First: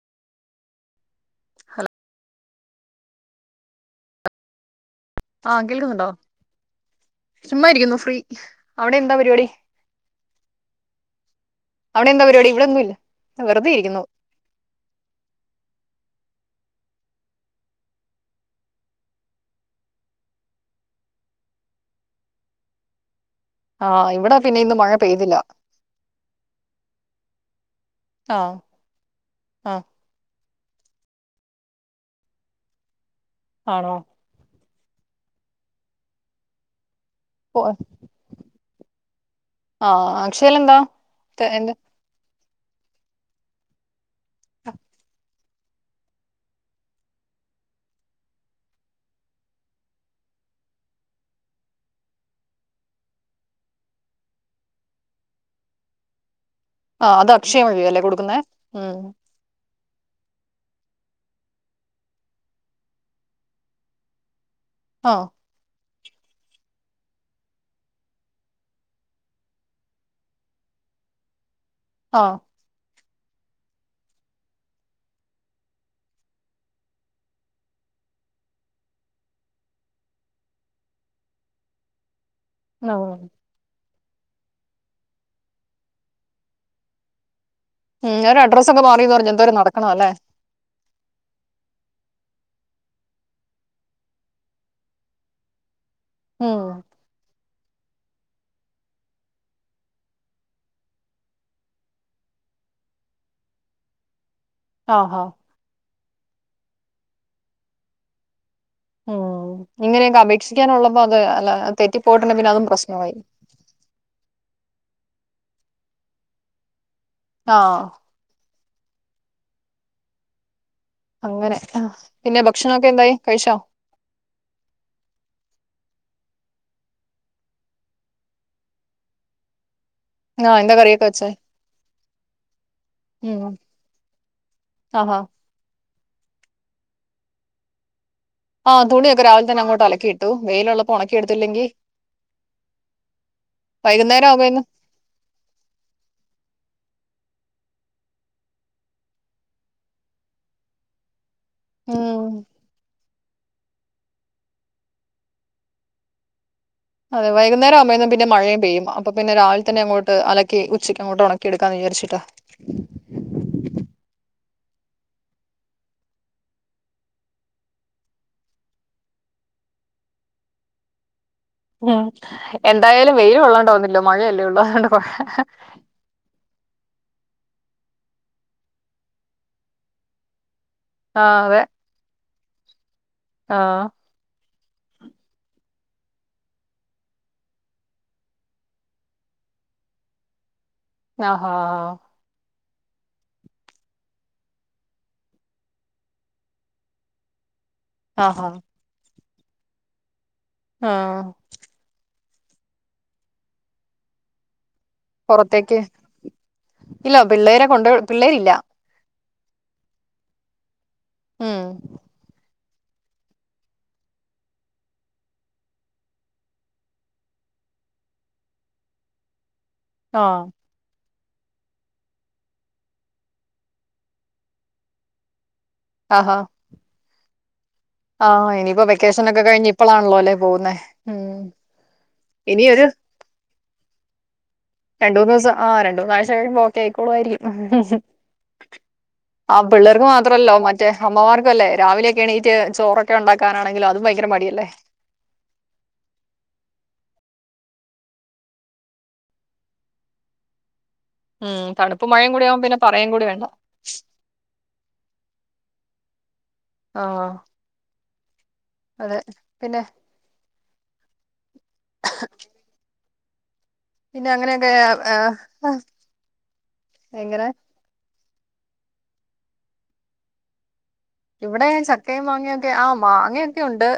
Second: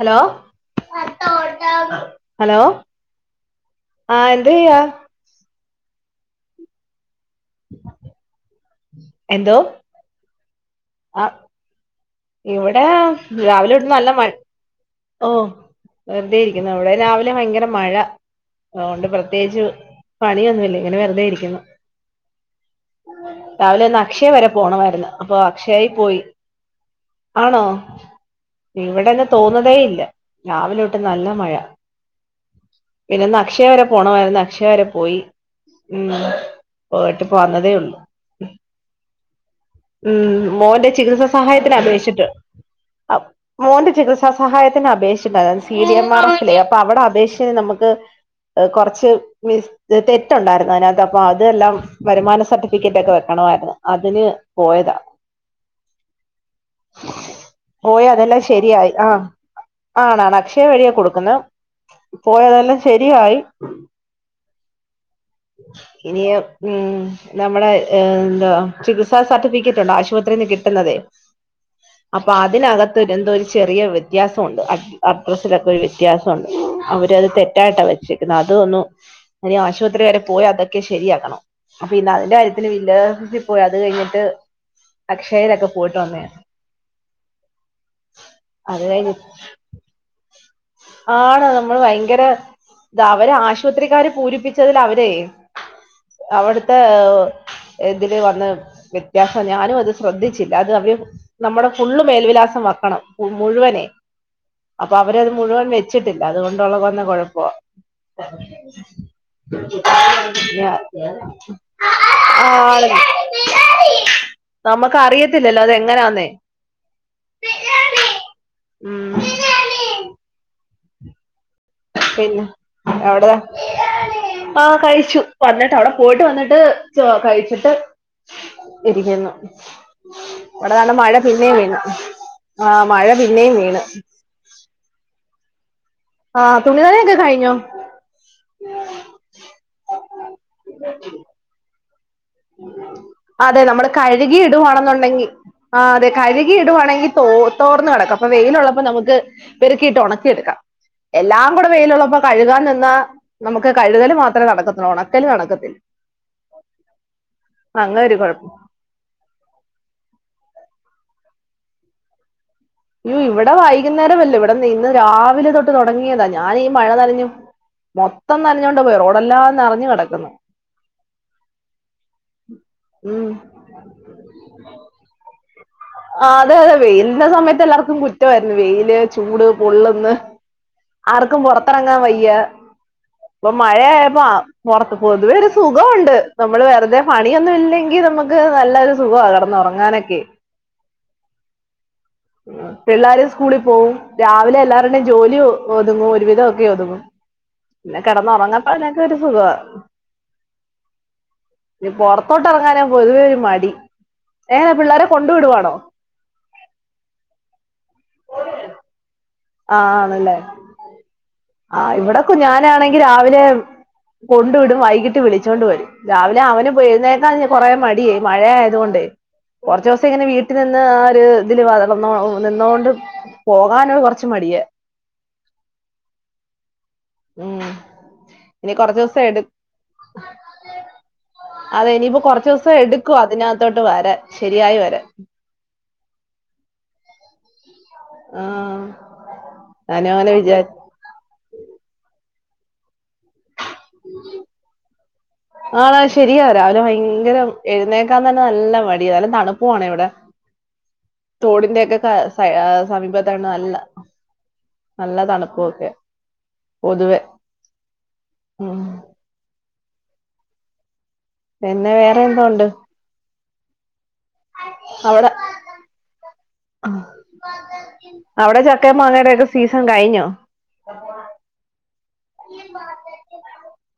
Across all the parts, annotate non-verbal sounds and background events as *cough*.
Hello hello ആഹ് എന്തയ്യാ ആഹ് കേൾക്കുന്നുണ്ടോ ചുമ്മായിരിക്കുന്നു ഫ്രീ അവിടെ എന്താ പരിപാടി ആഹ് അവിടെ എന്താ പരിപാടി ഇവിടെ ഒന്നുമില്ല വെറുതെ രാവിലെ തൊട്ട് ഇരിക്കുന്നു നല്ല മഴ ഓ വെറുതെ ഇരിക്കുന്നു അവിടെ രാവിലെ ഭയങ്കര മഴ അതുകൊണ്ട് പ്രത്യേകിച്ച് പണിയൊന്നു ഇല്ല ഇങ്ങെനെ വെറ്തെ ഇരിയ്ക്കുന്നു രാവിലെ ഒന്ന് ആഹ് അക്ഷയ ഇവിടെ വെരെ പിന്നെ ഇന്ന് മഴ പോണമായ്ര്ന്ന് പെയ്തില്ല അപ്പൊ അക്ഷയി പോയി ആണോ ആഹ് ഇവടെന്ന് തോന്നതേ ആഹ് ഇല്ലാ രാവിലെ തൊട്ട് നല്ല മഴ പിന്നെ ന അക്ഷയ വെരെ ആണോ പോണമായിര്ന്ന് അക്ഷയ വെരെ പോയി ഉം പോയിട്ട് പ്പ ഓ വന്നതേ ഒള്ളൂ ആഹ് ഊം അക്ഷയൽ എന്താ മോന്റെ ചികിത്സാ ത- സഹായ എന്ത് പേഷ്ച്ട്ട് അഹ് മോന്റെ ചികിത്സാ സഹായത്തിനപേഷ്ച്ച്ണ്ടാ അ സീഡിയംമാർക്ക്ലേ അപ്പ അവടെ അപേക്ഷേന് നമ്ക്ക് കൊറച്ച് മിസ് തെറ്റുണ്ടായ്ര്ന്ന് അയ്നകത്ത് അപ്പം അത് എല്ലാം വരുമാന സർട്ടിഫിക്കെറ്റാെക്കെ വെക്കണമായ്ര്ന്ന് അതിന് പോയെതാ ആഹ് അത് അക്ഷയ വഴിയല്ലേ പോയി കൊടുക്കുന്നേ അതെല്ലാം ശെരിയായി ഉം ആഹ് ആണ് ആണ് അക്ഷയ വഴിയാ കൊട്ക്കുന്നെത് പോയ അതെല്ലാം ശെരിയായി *inaudible* ആഹ് ഉ ഇനിയാ ഊം നമ്മളെ എന്താ ചികിത്സാ സർട്ടിഫിക്കെറ്റുണ്ട് ആശുപത്രീന്ന് കിട്ട്ന്നതേ അപ്പ ആഹ് അതിനക ത്ത് എന്തോ ഒര് ചെറിയ വെത്യാസമുണ്ട് അ അഡ്രസ്സിലൊക്കെ ഒരു വെത്യാസാെണ്ട് അവരത് തെറ്റായ്ട്ടാ വെച്ച് അത് ഒന്നു ഇനി ആശുപത്രി വെരെ പോയി അതൊക്കെ ശെരിയാക്കണം അപ്പൊ പിന്നെ അതിന്റെ കാര്യ ത്തില് ഉം വില്ലേജോഫിസി പോയി അത് കയ്ഞ്ഞിട്ട് അക്ഷയേലൊക്കെ പോയിട്ട് വന്നെയാ ഉം ഒരഡ്രസ്സൊക്കെ അത് കഴിഞ്ഞ് മാറീന്ന് പർഞ്ഞ് എന്തോരം നടക്കണം അല്ലേ ആണ് നമ്മൾ ഭയ്ങ്കെരെ താ അവര് ആശ്പത്രിക്കാര് പൂരിപ്പിച്ചതിലവരേ ഉം അവിട്ത്തെ ഇതില് വന്ന് വെത്യാസാ ഞാനും അത് ശ്രദ്ധിച്ച് ല്ല അത് അവര് നമ്മടെ ഫുള്ള് മേൽവിലാസം വെക്കണം മുഴുവനെ അപ്പൊ ആഹാ അവരത് മുഴുവൻ വെച്ചിട്ടില്ല അതുകൊണ്ടുള്ള കൊന്ന കാെഴപ്പാെവാ ഉം ഇങ്ങനെയൊക്കെ അപേക്ഷിക്കാനുള്ളപ്പോ അത് *unintelligible* അല്ല തെറ്റിപ്പോയിട്ടുണ്ടെ പിന്നെ അതും ആണ് പ്രശ്നമായി നമ്ക്കറിയത്തില്ലല്ലോ അതെങ്ങെനാന്നേ ആഹ് ഉം അങ്ങെനെ ആഹ് പിന്നെ ഭക്ഷണൊക്കെ എന്തായി കഴിച്ചോ ആഹ് കയിച്ചു വന്നിട്ട് അവ്ടെ പോയ്ട്ട് വന്നിട്ട് ചോ കഴിച്ചിട്ട് ഇരിയ്ക്കുന്നു ആഹ് ഇവെടെ എന്താ നല്ല കറിയൊക്കെ മഴ വെച്ചേ പിന്നേം വീണ് ആഹ് മഴ പിന്നേം വീണ് ആഹ് ഹാ ആഹ് തുണി നനയൊക്കെ കഴിഞ്ഞോ ആഹ് തുണിയൊക്കെ രാവിൽ തന്നെ അങ്ങോട്ട് അലക്കി ഇട്ടു വെയിലുള്ളപ്പാെ ഒണക്കി എട്ത്തില്ലെങ്കി അതെ നമ്മള് വൈകുന്നേരം കഴ്കി ആകുമ്പേന്ന് ഇട്‌വാണാെന്നുണ്ടെങ്കി ആഹ് അതെ കഴ്കി ഇട്‌വാണെങ്കി തോ തോർന്ന് കെടക്കും അപ്പൊ വെയ്ലുള്ളപ്പ നമുക്ക് പെറ്ക്കിയിട്ട് ഒണെക്കിയെട്ക്കാ എല്ലാം കൂടെ വെയ്ലുള്ളപ്പോ ഉം കഴ്കാൻ നിന്നാ നമ്ക്ക് കഴ്കല് മാത്രേ നടക്കത്താെള്ളൂ ഒണക്കല് നടക്കത്തിൽ അതെ അങ്ങനെ വൈക്ന്നരാവ്മ്പേന്നും ഒരു പിന്നെ കുഴപ്പം മഴെയും പെയ്യും അ പ്പൊ പിന്നെ രാവിൽ തന്നെ അങ്ങോട്ട് അലക്കി ഉച്ചയ്ക്കങ്ങോട്ട് ഒണക്കി എട്ക്കാന്ന് വിചാര്ച്ചിട്ടാ യ്യാേ ഇവെടെ വൈകുന്നേരമല്ല ഇവെടെന്ന്‌ ഇന്ന് രാവിലെ തൊട്ട് തൊടെങ്ങിയതാ ഞാനീ മഴ നനഞ്ഞും മൊത്തം നനഞ്ഞോണ്ടാ പോയെ റോഡെല്ലാം നെറെഞ്ഞ് കെടക്ക്ന്ന് ഉം എന്തായാലും വെയില് കൊള്ളാണ്ടോന്നില്ലോ മഴയല്ലേ ഉള്ളൂ അതൊണ്ട പോ ആഹ് അതെ അതെ വെയ്ൽന്റെ സമയത്തെല്ലാർക്കും കുറ്റവായിര്ന്നു വെയില് ചൂട് പൊള്ള്ന്ന് ആർക്കും ആഹ് അതെ പൊറത്തറങ്ങാവയ്യ ഉം ആഹ് മഴേയായപ്പോ പൊറത്ത് പോതുവേ ഒരു സുഖവുണ്ട് നമ്മള് വെറ്തെ പണിയൊന്നു ഇല്ലെങ്കി നമ്ക്ക് നല്ലൊരു സുഖ്വാ കടന്നോറ ഞാനൊക്കെ ഞാഹാ പിള്ളാര് സ്കൂളി പോവും രാവിലെ എല്ലാരുടെം ജോലി ഒഹ് ഒത്ങ്ങും ഒരുവിധോക്കെ ഒതുങ്ങും പിന്നെ ആഹാ കെടന്നൊറങ്ങട്ട എല്ലാര്ക്കെര് സുഖ്വാ ആഹ് ഇനി പൊറത്തോട്ടറങ്ങാനാ പൊതുവെ ഒരു മടി ഏന പിള്ളാ പൊറത്തേക്ക് ഇല്ല പിള്ളേരെ കൊണ്ടോയോ പിള്ളേരില്ല ആഹ് ആണല്ലേ ഉം ആഹ് ഇവിടെക്കു ഞാനാണെങ്കി രാവിലെ കൊണ്ടു വിടും വൈകീട്ട് വിളിച്ചോണ്ട് വരും രാവിലെ അവന്പോ എഴ്ന്നേക്കാൻഞ് കൊറെ മടിയേ മഴേയായതോണ്ടെ കൊർച്ചൂസം ഇങ്ങനെ ആഹ് വീട്ടിൽ നിന്ന് ആഹ് ഒര് തില് വളരന്നോ നിന്നോണ്ട് പോകാനോ കൊർച്ച് മടിയാ ആഹാ ഉം ആഹ് ഇനി ഇനിയിപ്പോ കൊറച്ച് ദിവസം എടു വെക്കേഷനൊക്കെ കഴിഞ്ഞ് ഇപ്പളാൺല്ലോ അല്ലേ പോകുന്നേ ഉം അതെ ഇനിയിപ്പോ കൊറച്ചൂസം ഇനിയൊരു എട്ക്കും അതിനകത്തോട്ട് വരാൻ ശരിയായി വര രണ്ടൂന്നൂസം ആഹ് രണ്ട് മൂന്നാഴ്ച കഴിയുമ്പോ ഓക്കെ ആയിക്കോളോയിരിക്യും ആഹ് ആഹ് പിള്ളേർക്ക് ഞാനും അങ്ങനെ മാത്രല്ലോ വിചാരി മ റ്റെ അമ്മമാർകൊല്ലേ രാവിലെയൊക്കെ എണീറ്റ്ചോറൊക്കെ ഉണ്ടാക്കാനാണെങ്കിലും അതും ഭയങ്കരെ മടിയല്ലേ ആഹ് ശരിയാ രാവില ഭയങ്കര എഴുന്നേക്കാൻ തന്നെ നല്ല മടിയാ നല്ല തണുപ്പു ആണെ ഇവിടെ ഉം തോടിന്റെയൊക്കെ ക തണുപ്പും മഴയും കൂടി സൈ ആവുമ്പോ പിന്നെ പറയും കൂടി വേണ്ട സമീപത്തായോണ്ട് നല്ല നല്ല തണുപ്പു ഒക്കെ ആ പൊതുവെ ഉം അതെ പിന്നെ പിന്നെ വേറെ എന്തോ ഉണ്ട് പിന്നെ അങ്ങനെയൊക്കെ ആ, അവിടെ ആ, ആഹ് എങ്ങനെ അവിടെ ചക്കേം മാങ്ങേടെക്കെ സീസൺ കഴിഞ്ഞോ ഇവിടെ ചക്കേം മാങ്ങെയൊക്കെ ആഹ് മാങ്ങയൊക്കെ ഉണ്ട്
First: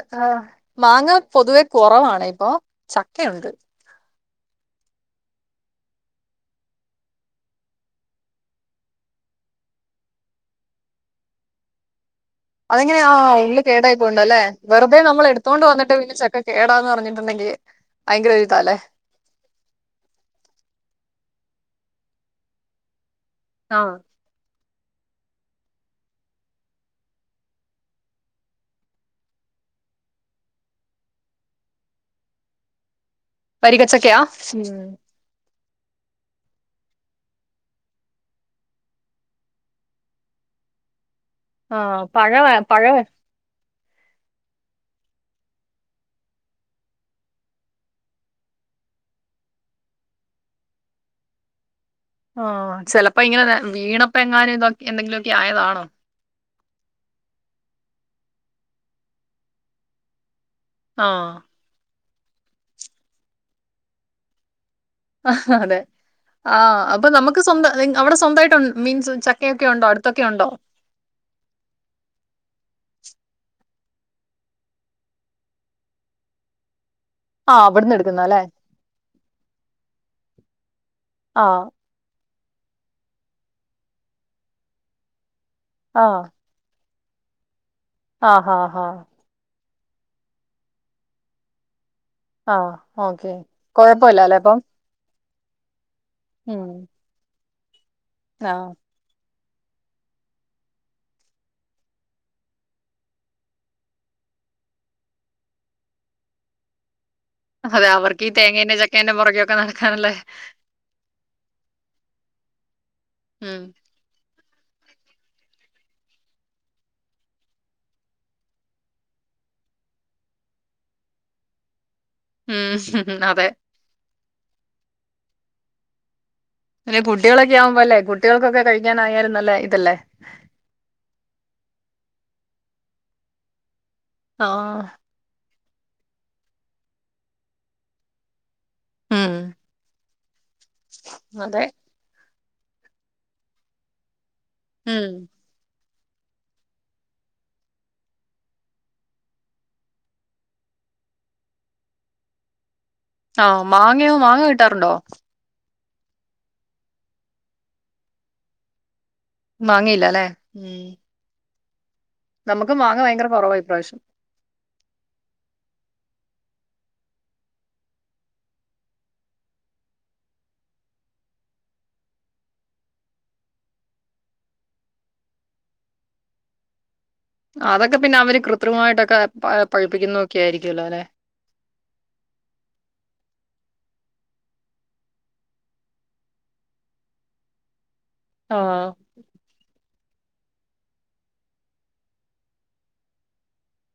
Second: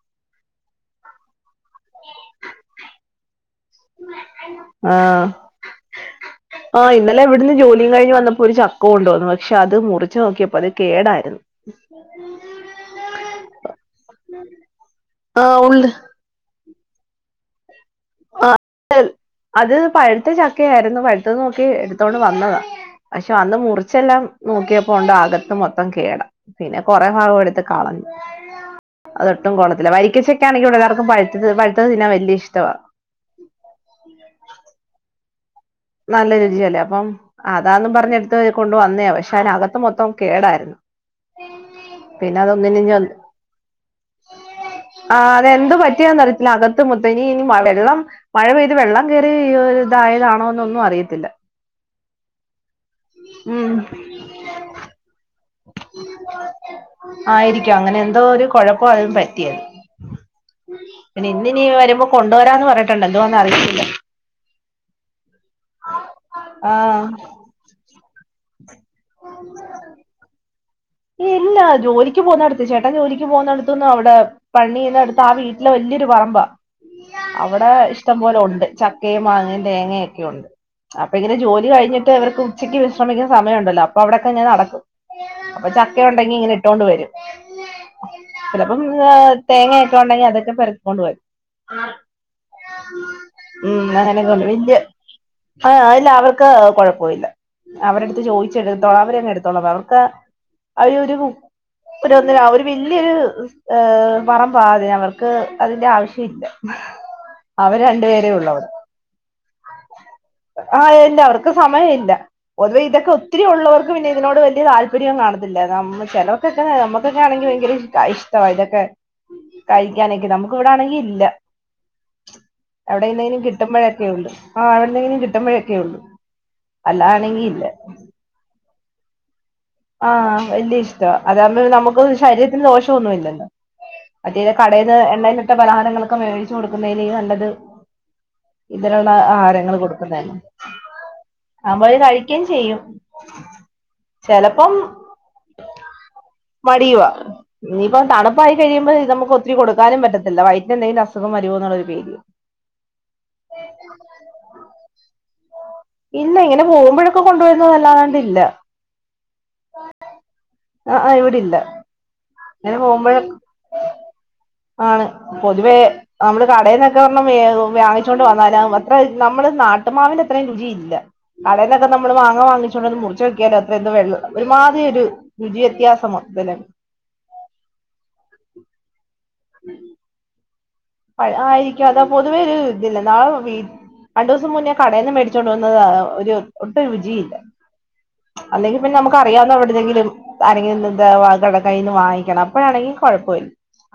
മാങ്ങ പൊതുവെ കുറവാണെ ഇപ്പൊ ചക്കയുണ്ട് ആഹ് ആഹ് ഇന്നലെ ഇവിടുന്ന് ജോലിം കഴിഞ്ഞ് വന്നപ്പോ ഒരു ചക്ക കൊണ്ടു വന്നു പക്ഷെ അത് മുറിച്ച് നോക്കിയപ്പോ അത് കേടാര്ന്നു *unintelligible* അതങ്ങനെയാ ഉള്ള് കേടായി പോയിണ്ടല്ലേ വെറ്തെ ആഹ് നമ്മളെടുത്തോണ്ട് ഉള്ള് വന്നിട്ട് പിന്നെ ചക്ക കേടാന്നറിഞ്ഞ്ട്ട്ണ്ടെങ്കി ഭയങ്കരൊരുതാല്ലേ എൽ അത് പഴ്ത്ത ചക്കയായിരുന്നു പഴ്ത്തത് നോക്കി എടുത്തോണ്ട് വന്നതാ പഷെ വന്ന് ആ മുറിച്ചെല്ലാം നോക്കിയപ്പോ ഒണ്ട് അകത്ത് മൊത്തം കേടാ പിന്നെ കൊറെ ഭാഗം എടുത്ത് കളഞ്ഞു അദട്ടും കൊള്ളത്തില്ല വരിക്കച്ചക്ക്യാണെങ്കി ഇവിടെല്ലാർക്കും പഴ്ത്തത് പഴ്ത്തത് തിന്നാൻവല്യ ഇഷ്ടവാ വരിക്ക ചക്കയാ ഉം നല്ല രുചിയല്ലേ അപ്പം അതാന്നും പറഞ്ഞെട്ത്ത് കൊണ്ട് വന്നയാ പശ്ശെ അതിനകത്ത് മൊത്തം കേടാര്ന്നു ആ പഴ പഴം പിന്നാതൊന്നിനുഞ്യൊത് ആഹ് അതെന്ത് പറ്റിയാന്ന് അറിയത്തില്ല അകത്ത് മൊത്തം ഇനി ഇനി മവെള്ളം മഴ പെയ്ത് വെള്ളം കേറി യൊര് ഇതായതാണോ ന്നൊന്നും അറിയത്തില്ല. ആഹ് ചെലപ്പോ ഇങ്ങനെ ഉം വീണപ്പ എങ്ങാനും ഇതൊ എന്തെങ്കിലൊക്കെ ആയതാണോ? ആയിരിക്കാം അങ്ങനെ എന്തോ ഒരു കൊഴപ്പം അതും പറ്റിയത് പിന്നെ ആഹ് ഇന്നി നി വരുമ്പോ കൊണ്ടുവരാന്ന് പറഞ്ഞിട്ടുണ്ട് എന്തുവാന്ന് അറിയത്തില്ല. ആഹ് അതെ ആഹ് അപ്പൊ നമുക്ക് സ്വന്തം അവിടെ സ്വന്തായിട്ടു മീൻസ് ചക്കയൊക്കെ യുണ്ടോ അടുത്തൊക്കെ യുണ്ടോ ഇല്ല ജോലിക്ക് പോകുന്നെടത്ത് ചേട്ടൻ ജോലിക്ക് പോകുന്നെടത്തൊന്നും അവിടെ പണിയ്ന്നട്ത്ത് ആ വീട്ടിലെ വലിയൊരു പറമ്പാ ആഹ് അവിടെ അവിടുന്ന് ഇഷ്ടം എടുക്കുന്ന പോലെ അല്ലേ ഉണ്ട് ച ക്കയും മാങ്ങയും തേങ്ങയൊക്കെ ഉണ്ട് അപ്പൊ ഇങ്ങനെ ആഹ് ജോലി കഴിഞ്ഞിട്ട് ഇവർക്ക് ഉച്ചയ്ക്ക് വിശ്രമിക്കുന്ന സമയ ഉണ്ടല്ലോ അപ്പൊ അവിടൊക്കെ ഇങ്ങനെ നടക്കും അപ്പം ചക്ക ആഹ് ഉണ്ടെങ്കി ഇങ്ങനെ ഇട്ടോണ്ട് വരും. ആഹ് ആഹ് ചെലപ്പം ആഹ് ഏഹ്തേങ്ങായൊക്കെ ഒണ്ടെങ്കി അതൊക്കെ പെറ്ക്കിക്കോണ്ട് വരും. ആഹ് ഓക്കെ ഉം കൊഴപ്പല്ല അങ്ങനൊക്കെ അല്ലേ കൊണ്ടരും അപ്പം വല്യ ആഹ് ഇല്ല അവർക്ക് ഉം കുഴപ്പവില്ല അവരെടുത്ത് ആഹ് ചോദിച്ചെടുത്തോളാൻ അവരങ്ങെടു ത്തോളാൻ പറയും അവർക്ക് അവര് ഒരു ഒന്നര ഒരു വല്യൊരു ഏഹ് പറമ്പാ അത് അവർക്ക് അതിന്റെ ആവശ്യ ഇല്ല. അതെ അവർക്ക് ഈ തേങ്ങേന്റേം ചക്കേന്റേം പുറകെ ഒക്കെ നടക്കാനല്ലേ. ആഹ് ഇല്ല അവർക്ക് സമയ ഇല്ല പൊതുവെ ഇതൊക്കെ ഒത്തിരി ഉം ഉള്ളവർ ക്കൊക്കെ പിന്നെ ഇതിനോട് വലിയ താല്പര്യം കാണത്തില്ല നമ് ചേലോർക്കക്കെ നമ്മക്കൊക്കെ ആണെങ്കി ഭയങ്കര ഇഷ്ട ഇഷ്ടവാ ഇതൊക്കെ കഴിക്കാനൊക്കെ, നമുക്ക് ഇവിട ആണെങ്കി ഇല്ല. ഉം എവിടെന്നേലും അതെ കിട്ടുമ്പഴക്കെ ഉള്ളു ആഹ് എവിടന്നെങ്കിലും കിട്ടുമ്പഴക്കെ ഉള്ളു അതെ അല്ലാണെങ്കി കുട്ടികളൊക്കെ ഇല്ല ആവുമ്പോ അല്ലേ കുട്ടികൾക്കൊക്കെ കഴിക്കാനായാലും നല്ല ഇതല്ലേ. ആഹ് വല്യ ഇഷ്ടവാ. അതാകുമ്പോ നമുക്കൊന്നും ശരീരത്തിന് ദോഷവൊന്നും ഇല്ലല്ലോ. മറ്റേത് ആഹ് കടേന്ന് എണ്ണയിലിട്ട പലഹാരങ്ങളൊക്കെ മേടിച്ചു കൊടുക്കുന്നയ്തിലും നല്ലത് ഇതിലൊള്ള ഉം ആഹാരങ്ങൾ കൊടുക്കുന്നെ അല്ലെ. അതെ നമ്മൾ കഴി ക്കിം ചെയ്യും ചെല ഉം മടിയുവാ. ഇനിയിപ്പം തണുപ്പായി കഴിയുമ്പോ ഇത് നമുക്ക് ഒത്തിരി കൊടുക്കാനും പറ്റത്തില്ല വയറ്റിന് എന്തങ്കിലും അസുഖ വരുമോ എന്നുള്ളൊരു പേടിയാ. ആഹ് മാങ്ങയോ, മാങ്ങ കിട്ടാറുണ്ടോ? ഇല്ല ഇങ്ങനെ പോകുമ്പഴൊക്കെ കൊണ്ടു വരുന്നതല്ലാണ്ട് ഇല്ല. മാങ്ങയില്ല അല്ലെ ഉം അഹ് ആഹ് ഇവിടില്ല നമുക്ക് അങ്ങനെ മാങ്ങ ഭയങ്കര പോകുമ്പഴൊക്കെ കുറവാ ഇപ്രാവശ്യം ആണ് പൊതുവേ നമ്മള് കടേന്നൊക്കെ ഒരെണ്ണം വേ വ്യാങ്ങിച്ചോണ്ട് വന്നാല് അത്രത് നമ്മള് നാട്ടുമാവിന്റ അത്രയും രുചി ഇല്ല. കടെന്നൊക്കെ നമ്മള് മാങ്ങ വാങ്ങിച്ചോണ്ടന്ന് മുറിച്ചോക്കിയാലോ അത്ര എന്തോ ത്ര വെള്ള ഒരുമാതിരി ഒരു രുചി വ്യത്യാസം മൊത്തത് ല് അതൊക്കെ പിന്നെ അവര് കൃത്രിമമായിട്ടൊക്കെ പ പഴുപ്പിക്കുന്നതൊക്കെ ആയിരിക്ക്യോല്ലോ ല്ലെ. പഴ് ആയിരിക്കാം അതാ പൊതുവേ ഒരു ഇതില്ല നാവ് വീ രണ്ടു ദിവസം മുന്നേ കടേന്ന് മേടിച്ചൊണ്ട് വന്നത് ഒരു ഒട്ടും രുചി ഇല്ല. അല്ലെങ്കി ആഹ് പിന്നെ നമു ക്കറിയാവുന്ന എവിട്ന്നെങ്കിലും ആരെങ്കിലും ന്ന് ദ വാകടെ കൈയിന്ന് വാങ്ങിക്കണം അപ്പഴാണെങ്കി കുഴപ്പവി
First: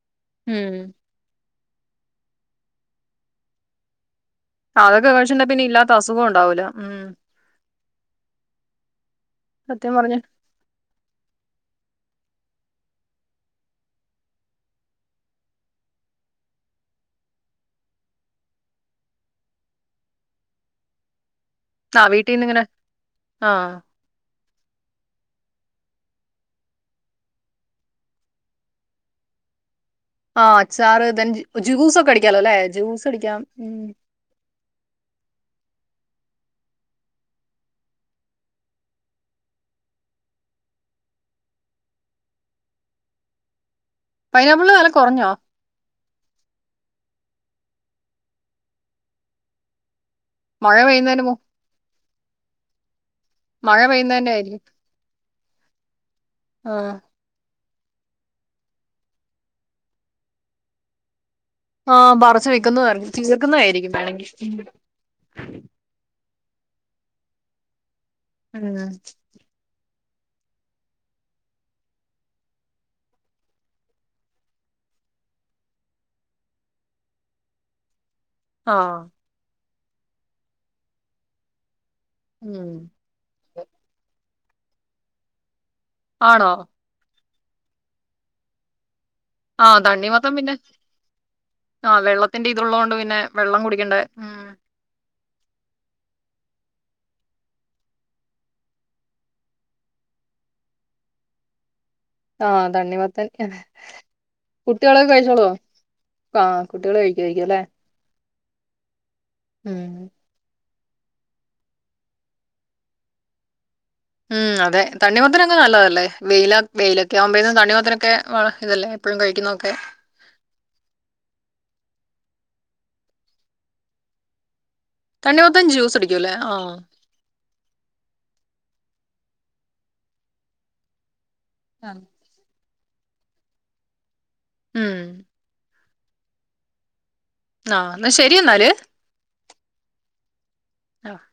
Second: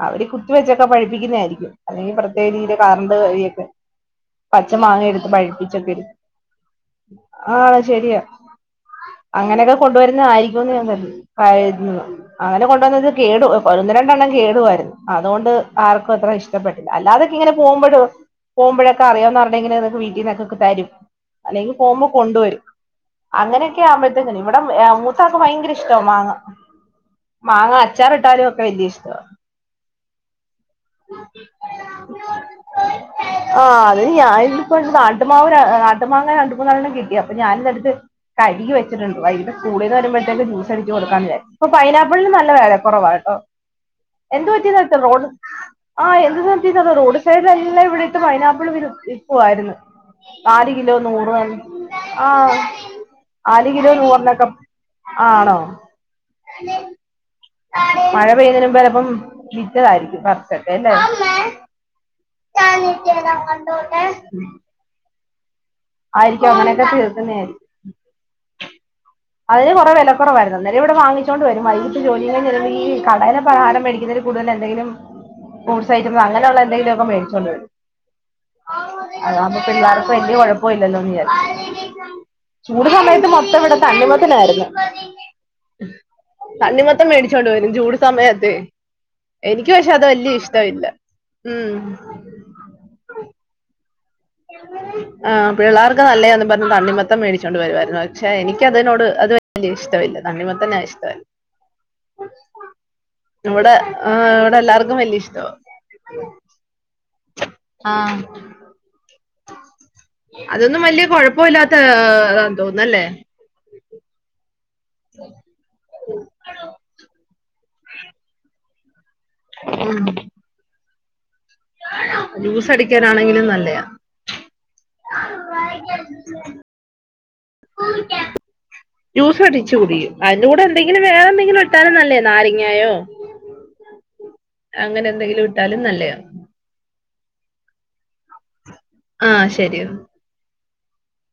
അവര് ഈ കുത്തി ഉം വെച്ചൊക്കെ പഴുപ്പിക്കുന്നെയാരിക്കും. അല്ലെങ്കി പ്രത്യേക രീതിയില് കറണ്ട് വഴിയൊക്കെ. പച്ച മാങ്ങ അതൊക്കെ എടുത്ത് കഴിച്ചിട്ടുണ്ടെ പിന്നെ പഴ്പ്പിച്ചൊക്കെ ഇല്ലാത്ത ഇരിക്കും. അസുഖം ഉണ്ടാവൂല ഉം ആണ് ശരിയാ അങ്ങനെയൊക്കെ സത്യം പറഞ്ഞ കൊണ്ടുവരുന്നതായിരിക്കുംന്ന് ഞാൻ പ്രതി കരുതുന്നു. അങ്ങനെ കൊണ്ട് വന്നത് കേടു ഒന്ന് രണ്ടെണ്ണം കേടുവായിരുന്നു അതുകൊണ്ട് ആർക്കും അത്ര ഇഷ് ഇഷ്ടപ്പെട്ടില്ല അല്ലാതെക്കിങ്ങനെ പോവുംമ്പഴ് പോകുമ്പഴക്കെ അറിയാന്ന ആരുടെങ്കിലും വീട്ടിൽ ന്നക്കെ തരും അല്ലങ്കി ആ പോകുമ്പോ കൊണ്ട് വീട്ടീന്ന് വരും ഇങ്ങനെ ആഹ് അങ്ങനെയൊക്കെ ആവുമ്പഴ് ഇവിടെ മൂത്താക്ക് ഭയങ്കര ഇഷ്ട മാങ്ങ മാങ്ങ അച്ചാറിട്ടാലൊക്കെ വല്ല്യ ഇഷ്ടവാ ആഹ് അച്ചാറ് ത ജ്യൂസ് ഒക്കെ അടിക്കാല്ലോ അല്ലേ ജ്യൂസ് അടിക്കാം ഉം ഞാനിപ്പ നാട്ടുമാവ് നാട്ട്മാങ്ങെ രണ്ട് മൂന്നാലെണ്ണം കിട്ടി അപ്പൊ ഞാനിന്നെടുത്ത് കഴുകി വെച്ചിട്ടുണ്ട് വൈകിട്ട് സ്കൂളീന്ന് വരുമ്പഴ്ത്തക്ക് ജൂസടിച്ച് കൊടുക്കാന്ന് വിചാരിച് ഇപ്പോ പൈനാപ്പിളിന് നല്ല വെലക്കൊറവാ കേട്ടോ എന്ത് പൈനാപ്പിളിന് പറ്റിയതാ വില അവിടത്തെ റോഡ് കുറഞ്ഞോ ആഹ് എന്ത് *unintelligible* റോഡ് സൈഡിലല്ലാം ഇവിടെ ഇട്ട് പൈനാപ്പിൾ വി വിൽക്കുവാരുന്നു നാല് മഴ കിലോ പെയ്യുന്നതിന് മു നൂറ് ആഹ് നാല് മഴ കിലോ പെയ്യുന്നതിന്റെ നൂറിനൊക്കെ ആയിരിക്കും ആണോ ആഹ് മഴ പെയ്യുന്നേന് മുമ്പ് ചെലപ്പം വിറ്റതായിരിക്കും പർച്ചൊക്കെല്ലേ ആഹ് പറച്ച് വിൽക്കുപറഞ്ഞു തീർക്കുന്നതായിരിക്കും വേണെങ്കി ഉം ആയിരിക്കും അങ്ങനെയൊക്കെ തീർക്കുന്നആയിരിക്കും ഉം അതിന് കോറെ വെല കുറവായിരുന്നു അന്നരം ഇവിടെ വാങ്ങിച്ചൊണ്ട് വരും വൈകട്ട് ജോലികയിഞ്ഞു വരുമ്പോ ഈകടേലെ പലഹാരം വെടിക്കുന്നതിന് കൂടുതൽ എന്തെങ്കിലും ഫ്രൂട്സ് ഐറ്റം അങ്ങനെള്ള എന്തെങ്കിലുക്കെ മേടിച്ചൊണ്ട് വരും ആഹ് അതാകുമ്പോ പിള്ളേർക് വലിയ കുഴപ്പല്ലല്ലോന്ന് വിചാരിച്ച് ഉം ചൂട് സമയത്ത് മൊത്തം ഇവടെ തണ്ണിമത്തനായിരുന്നു ആണോ തണ്ണിമത്തം മേടിച്ചോണ്ട് വരും ജൂട് സമയത്ത് എനിക്ക് ആഹ് പക്ഷെ അത് വല്യേ തണ്ണിമത്തൻ ഇഷ്ടമില്ല ഉം ന്റെ ഇതുള്ളത് കൊണ്ട് പിന്നെ വെള്ളം കുടിക്കേണ്ടേ ഉം ആഹ് പിള്ളാർക്ക് നല്ലതും പറഞ് തണ്ണിമത്തം മേടിച്ചുകൊണ്ട് വരുമായിരുന്നു പക്ഷെ എനിക്കതിനോട് അത് വെല്യേ ഇഷ്ടമല്ല തണ്ണി മത്തന്ന ഇഷ്ടല ആഹ് തണ്ണിമത്തൻ ഇവിടെ എല്ലാവർക്കും കുട്ടികളൊക്കെ വലിയ കഴിച്ചോളോ ഇഷ്ടമാണ് ആഹ് കുട്ടികൾ കഴിക്കയിരിക്ക അല്ലേ ആഹ് ഉം അതൊന്നും വല്യേ കോഴപ്പ ഇല്ലാത്താ തോന്നുന്നു അല്ലേ ഉംഅതെ തണിമത്തനങ് നല്ലതല്ലേ വെയില വെയിലൊക്കെ ആവുമ്പോ തണ്ണിമത്തനോക്കെ വ ഇതല്ലെ എപ്പോഴും കഴിക് ഉം ജൂസടിക്കാനാണെങ്കിലും നല്ലയാ തണ്ണിമത്തം ജ്യൂസ് അടിക്കുല്ലേ ആഹ് ജ്യൂസ് അടിച്ച് കുടിയും അതിന്റെ കൂടെ എന്തെങ്കിലും വേറെ എന്തെങ്കിലും എട്ടാലും ഉം നല്ലയാ നാരങ്ങായോ അങ്ങനെ എന്തെങ്കിലും ഇട്ടാലും നല്ലയാ ആഹ് എന്നാ ശരി എന്നാല് ആഹ് ശരി എന്ന ആഹ്